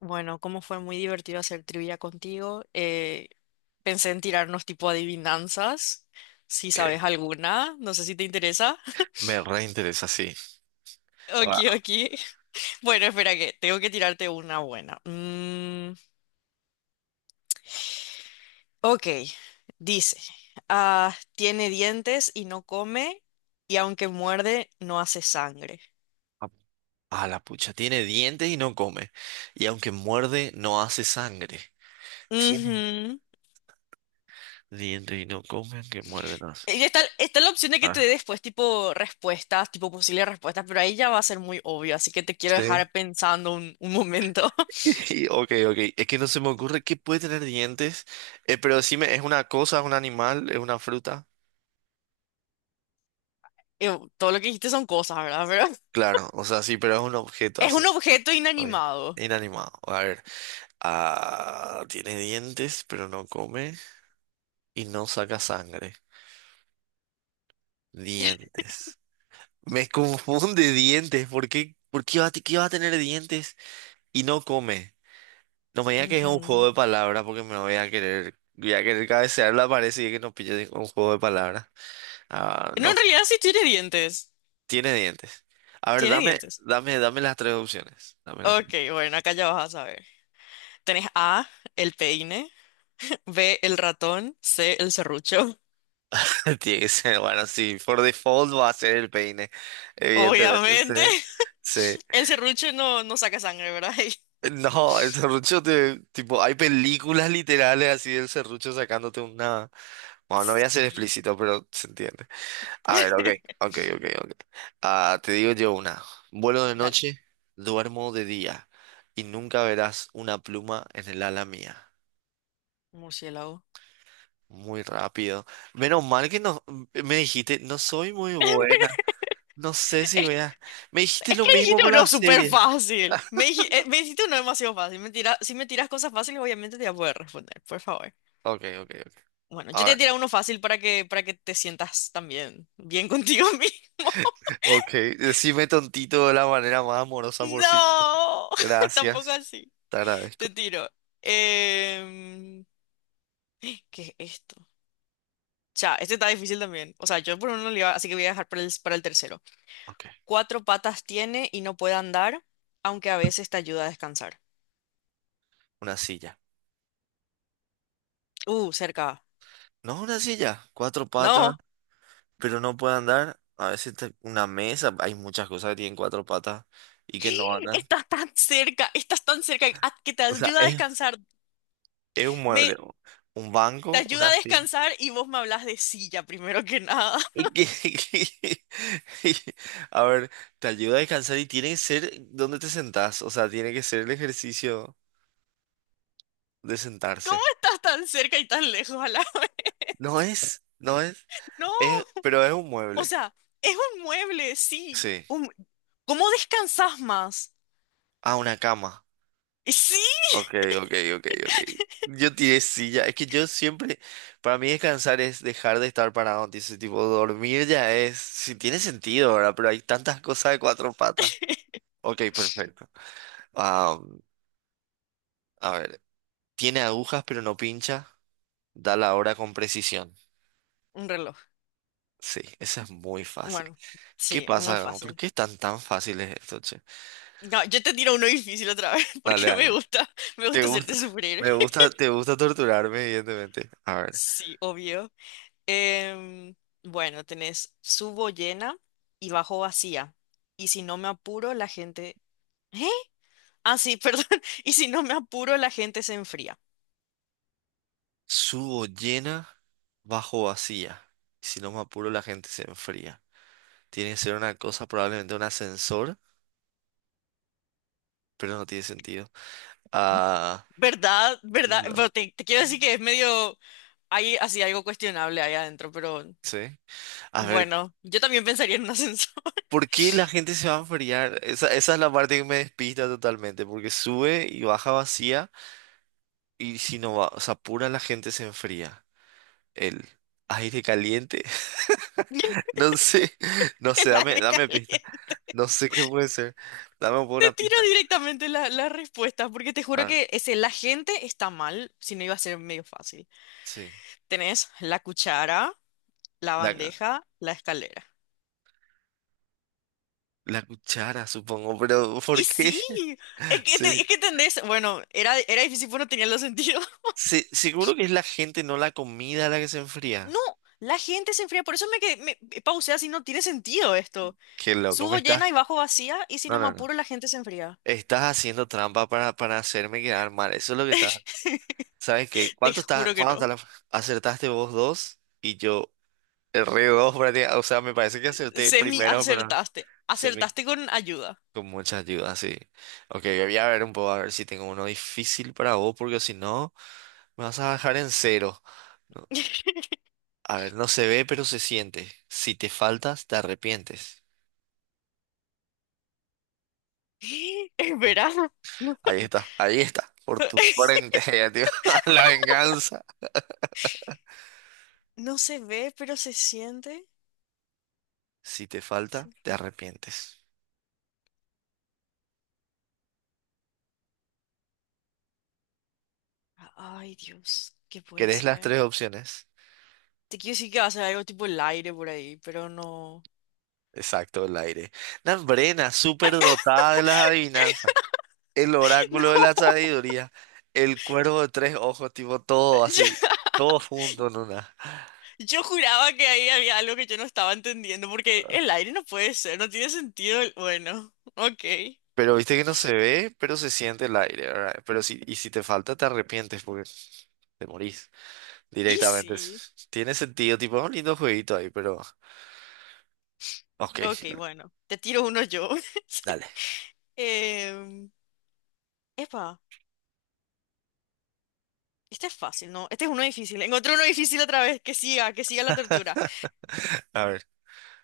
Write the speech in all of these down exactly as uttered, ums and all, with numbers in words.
Bueno, como fue muy divertido hacer trivia contigo, eh, pensé en tirarnos tipo adivinanzas, si Que sabes alguna, no sé si te interesa. me reinteresa, sí. Ok, A, ok. Bueno, espera que tengo que tirarte una buena. Mm, ok, dice, ah, tiene dientes y no come, y aunque muerde, no hace sangre. a- la pucha, tiene dientes y no come. Y aunque muerde, no hace sangre. Tiene Ujú. dientes y no come, aunque muerde, no hace. Y s- está, está la opción de que te dé Ah, después tipo respuestas, tipo posibles respuestas, pero ahí ya va a ser muy obvio, así que te quiero sí. dejar pensando un, un momento. Y, Ok, ok. Es que no se me ocurre qué puede tener dientes. Eh, pero decime, ¿es una cosa, es un animal, es una fruta? Eh, todo lo que dijiste son cosas, ¿verdad? Pero Claro, o sea, sí, pero es un objeto es así. un objeto Ok. inanimado. Inanimado. A ver. Ah, tiene dientes, pero no come y no saca sangre. Dientes. Me confunde dientes. ¿Por qué? ¿Por qué vas a, qué vas a tener dientes y no come? No me digas que es un Ujú. juego de palabras porque me voy a querer, voy a querer cabecear la pared si es que no pille un juego de palabras. Ah, No, no, en realidad sí tiene dientes. tiene dientes. A ver, Tiene dame, dientes. dame, dame las tres opciones. Dame las tres. Ok, bueno, acá ya vas a saber. Tenés A, el peine, B, el ratón, C, el serrucho. Tiene que ser, bueno, sí, por default va a ser el peine, evidentemente, sí, Obviamente, sí. el serrucho no, no saca sangre, ¿verdad? No, el serrucho te, tipo, hay películas literales así del serrucho sacándote una. Bueno, no voy a ser Sí. explícito, pero se entiende. A ver, ok, ok, ok, ok. Ah, te digo yo una. Vuelo de Dale, noche, duermo de día y nunca verás una pluma en el ala mía. murciélago. Muy rápido. Menos mal que no me dijiste, no soy muy buena. No sé si Es, veas. Me dijiste es lo que mismo dijiste por la uno súper serie. fácil. Me, dij- eh, me dijiste uno demasiado fácil. Me tira- si me tiras cosas fáciles, obviamente te voy a poder responder, por favor. Ok, ok, ok. Bueno, yo te A voy a ver. tirar uno fácil para que, para que te sientas también bien contigo mismo. Ok, decime tontito de la manera más amorosa por sí. No, tampoco Gracias, así. te agradezco. Te tiro. Em, ¿Qué es esto? Ya, este está difícil también. O sea, yo por uno le iba, así que voy a dejar para el, para el tercero. Ok, Cuatro patas tiene y no puede andar, aunque a veces te ayuda a descansar. una silla. Uh, cerca. No, una silla, cuatro patas, No. pero no puede andar. A veces te- una mesa, hay muchas cosas que tienen cuatro patas y que no andan. Estás tan cerca, estás tan cerca ah, que te O sea, ayuda a es, descansar. es un Me, mueble, o- un te banco, ayuda una a silla. descansar y vos me hablas de silla primero que nada. Y que- y- A ver, te ayuda a descansar y tiene que ser donde te sentás. O sea, tiene que ser el ejercicio de ¿Cómo sentarse. estás tan cerca y tan lejos a la vez? No es, no es. No, Es, pero es un o mueble. sea, es un mueble, sí. Sí. Un- ¿Cómo descansas más? Ah, una cama. Y sí, Ok, ok, ok, ok. Yo tiré silla. Es que yo siempre, para mí descansar es dejar de estar parado. Dice, tipo, dormir ya es, si tiene sentido, ¿verdad? Pero hay tantas cosas de cuatro patas. Ok, perfecto. Ah, a ver, tiene agujas pero no pincha. Da la hora con precisión. un reloj. Sí, esa es muy fácil. Bueno, ¿Qué sí, muy pasa? ¿Por fácil. qué están tan fáciles esto, che? No, yo te tiro uno difícil otra vez Dale, porque me dale. gusta, me Te gusta gusta, hacerte sufrir. me gusta, te gusta torturarme, evidentemente. A ver, Sí, obvio. Em, bueno, tenés subo llena y bajo vacía. Y si no me apuro, la gente... ¿Eh? Ah, sí, perdón. Y si no me apuro, la gente se enfría. subo llena, bajo vacía. Si no me apuro, la gente se enfría. Tiene que ser una cosa, probablemente un ascensor, pero no tiene sentido. Ah, ¿Verdad? ¿Verdad? Pero no. te, te quiero decir que es medio, hay así algo cuestionable ahí adentro, pero Sí. A ver, bueno, yo también pensaría en un ascensor. ¿por qué la gente se va a enfriar? Esa, esa es la parte que me despista totalmente, porque sube y baja vacía, y si no va, se apura, la gente se enfría. El aire caliente. El No sé, no sé, dame, aire dame pista. caliente. No sé qué puede ser. Dame por Te una tiro pista. directamente la, la respuesta, porque te juro Ah, que ese, la gente está mal, si no iba a ser medio fácil. sí. Tenés la cuchara, la La, bandeja, la escalera. la cuchara, supongo, pero ¿por Y qué? sí, es que, Sí. te- es que entendés, bueno, era, era difícil porque no tenía los sentidos. Sí, seguro que es la gente, no la comida la que se enfría. No, la gente se enfría, por eso me, que- me me pausé así, no tiene sentido esto. Qué loco, Subo ¿me estás? llena y bajo vacía y si No, no me no, no. apuro la gente se enfría. Estás haciendo trampa para, para hacerme quedar mal. Eso es lo que está. ¿Sabes qué? Te ¿Cuánto está? juro que ¿Cuánto está no. la- Acertaste vos dos y yo erré dos prácticamente. O sea, me parece que acerté el Semi primero, pero acertaste. se me... Acertaste con ayuda. Con mucha ayuda, sí. Ok, voy a ver un poco a ver si tengo uno difícil para vos, porque si no. Me vas a dejar en cero. No, a ver, no se ve, pero se siente. Si te faltas, te arrepientes. Es verano. No, Ahí está, ahí está. Por tu frente, ya, tío. La venganza. no se ve, pero se siente. Si te Se falta, te falta- arrepientes. Ay, Dios, ¿qué puede ¿Querés las ser? tres opciones? Te quiero decir que va a ser algo tipo el aire por ahí, pero no. Exacto, el aire. Nambrena, súper dotada de las adivinanzas. El No, oráculo de la sabiduría. El cuervo de tres ojos, tipo todo así. ya. Todo junto en una. Yo juraba que ahí había algo que yo no estaba entendiendo, porque el aire no puede ser, no tiene sentido. El- Bueno, ok. Pero viste que no se ve, pero se siente el aire, ¿verdad? Pero si, y si te falta, te arrepientes porque te morís Y directamente. sí. Es- Tiene sentido, tipo, un lindo jueguito ahí, pero. Ok, Ok, bueno, te tiro uno yo. dale. Em, epa, este es fácil, ¿no? Este es uno difícil. Encontré uno difícil otra vez. Que siga, que siga la tortura. A ver.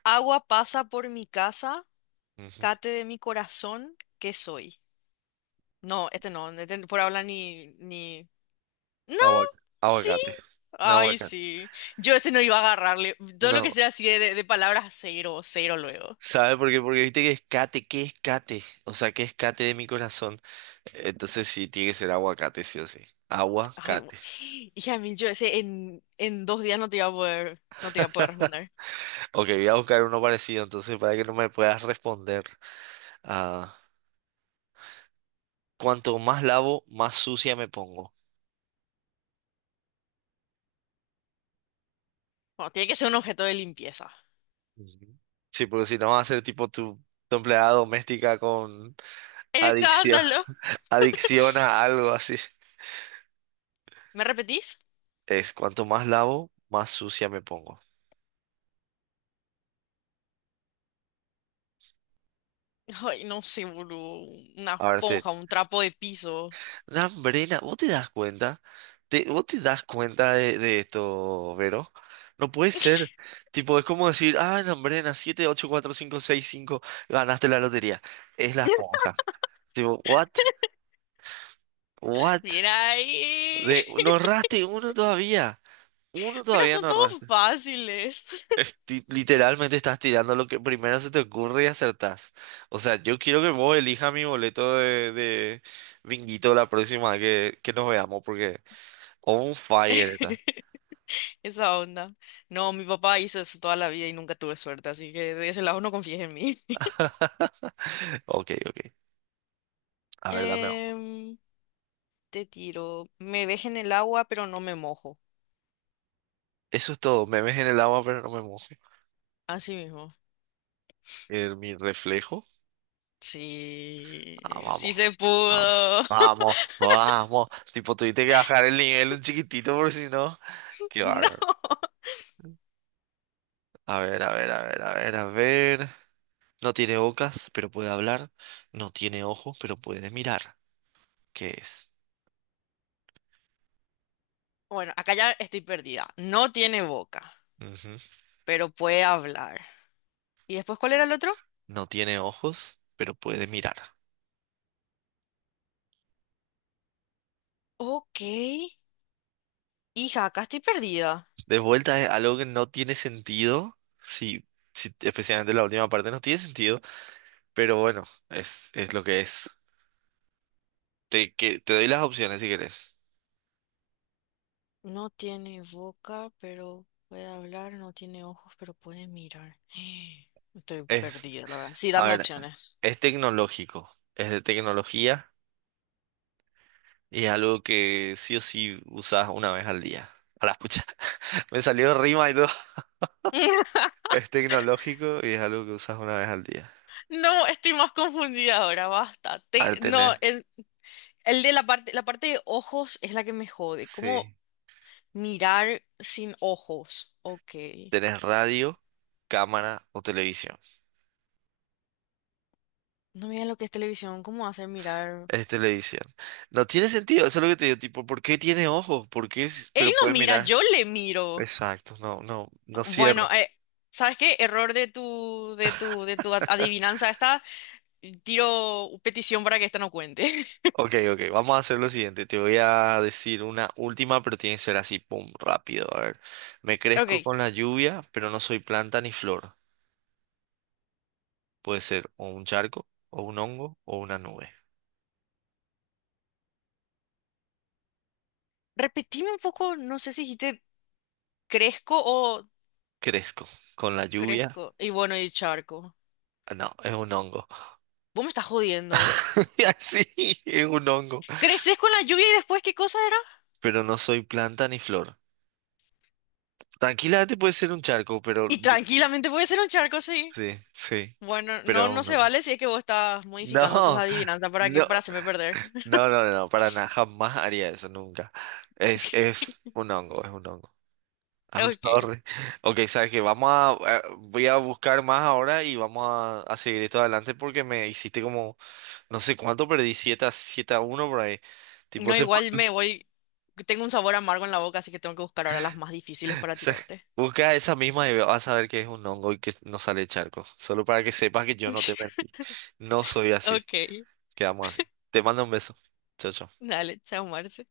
Agua pasa por mi casa, Ujú. cate de mi corazón, ¿qué soy? No, este no, este por habla ni, ni... No, Aguacate. sí. Aguacate. No, Ay, aguacate. sí. Yo ese no iba a agarrarle. Todo lo que No. sea así de, de- de palabras, cero, cero luego. ¿Sabe por qué? Porque viste que es cate, ¿qué es cate? O sea, ¿qué es cate de mi corazón? Entonces sí, tiene que ser aguacate, sí o sí. Ay, bu- Aguacate. hija mil, yo ese en, en dos días no te iba a poder, no te iba a poder responder. Ok, voy a buscar uno parecido, entonces, para que no me puedas responder. Cuanto más lavo, más sucia me pongo. No, tiene que ser un objeto de limpieza. Ujú. Sí, porque si no vas a ser tipo tu, tu empleada doméstica con adicción, ¡Escándalo! adicción a algo así. ¿Me repetís? Es cuanto más lavo, más sucia me pongo. Ay, no sé, boludo. Una A ver, te... esponja, un trapo de piso. Lambrena, ¿vos te das cuenta? ¿Te, vos te das cuenta de, de esto, Vero? No puede ser. Tipo, es como decir, ah, Lambrena, siete, ocho, cuatro, cinco, seis, cinco, ganaste la lotería. Es la esponja. Tipo, what? What? Mira ahí. De, no erraste uno todavía. Uno Pero todavía son no todos erraste. fáciles. Esti- literalmente estás tirando lo que primero se te ocurre y acertás. O sea, yo quiero que vos elijas mi boleto de, de binguito la próxima vez que, que nos veamos, porque on fire está. Esa onda. No, mi papá hizo eso toda la vida y nunca tuve suerte, así que de ese lado no confíes en mí. Ok, ok. A ver, dame. Em, te tiro. Me deje en el agua, pero no me mojo. Eso es todo. Me ves en el agua, pero no me mojo. Así mismo. En mi reflejo. Sí, Ah, sí vamos. se Ah, pudo. vamos, vamos. Tipo, tuviste que bajar el nivel un chiquitito, porque si no. Qué No. bárbaro. A ver, a ver, a ver, a ver, a ver. No tiene bocas, pero puede hablar. No tiene ojos, pero puede mirar. ¿Qué es? Bueno, acá ya estoy perdida. No tiene boca, Ujú. pero puede hablar. ¿Y después cuál era el otro? No tiene ojos, pero puede mirar. Ok. Hija, acá estoy perdida. De vuelta es algo que no tiene sentido. Sí, sí, especialmente la última parte no tiene sentido. Pero bueno, es, es lo que es. Te, que, te doy las opciones si querés. No tiene boca, pero puede hablar. No tiene ojos, pero puede mirar. Estoy Es, perdida, la verdad. Sí, a dame ver, opciones. es, tecnológico. Es de tecnología y es algo que sí o sí usas una vez al día. A la pucha. Me salió rima y todo. Es tecnológico y es algo que usas una vez al día. No, estoy más confundida ahora, basta. A Te- ver, no, tenés. el, el de la parte, la parte de ojos es la que me jode. ¿Cómo Sí. mirar sin ojos? Ok. Tenés radio, cámara o televisión. No miren lo que es televisión, ¿cómo hacer mirar? Es televisión. No tiene sentido, eso es lo que te digo. Tipo, ¿por qué tiene ojos? ¿Por qué? es- Él Pero no puede mira, mirar. yo le miro. Exacto, no, no, no Bueno, cierra. eh, ¿sabes qué? Error de tu, de tu, de tu a- adivinanza esta. Tiro petición para que esta no cuente. Ok, ok, vamos a hacer lo siguiente. Te voy a decir una última, pero tiene que ser así, pum, rápido. A ver, me crezco Ok. con la lluvia, pero no soy planta ni flor. Puede ser o un charco, o un hongo, o una nube. Repetime un poco, no sé si dijiste crezco o Crezco. Con la lluvia, crezco. Y bueno, y charco. ah, no, es un hongo. Vos me estás jodiendo. Así, es un hongo. Creces con la lluvia y después, ¿qué cosa era? Pero no soy planta ni flor. Tranquilamente puede ser un charco, pero Y tranquilamente puede ser un charco, sí. sí, sí, Bueno, no, pero no un se hongo. vale si es que vos estás No, modificando tus adivinanzas para que, no, para hacerme perder. no, no, no, no, para nada, jamás haría eso, nunca. Es, es, un hongo, es un hongo. I'm Ok. sorry. Ok, sabes que vamos a, eh, voy a buscar más ahora y vamos a, a seguir esto adelante porque me hiciste como, no sé cuánto, perdí siete a, siete a uno por ahí. Tipo, No, se. igual me voy. Tengo un sabor amargo en la boca, así que tengo que buscar ahora las más difíciles para Sí. tirarte. Busca esa misma y vas a ver que es un hongo y que no sale charco. Solo para que sepas que yo no te mentí. No soy así. Ok. Quedamos así. Te mando un beso. Chao, chao. Dale, chao, Marce.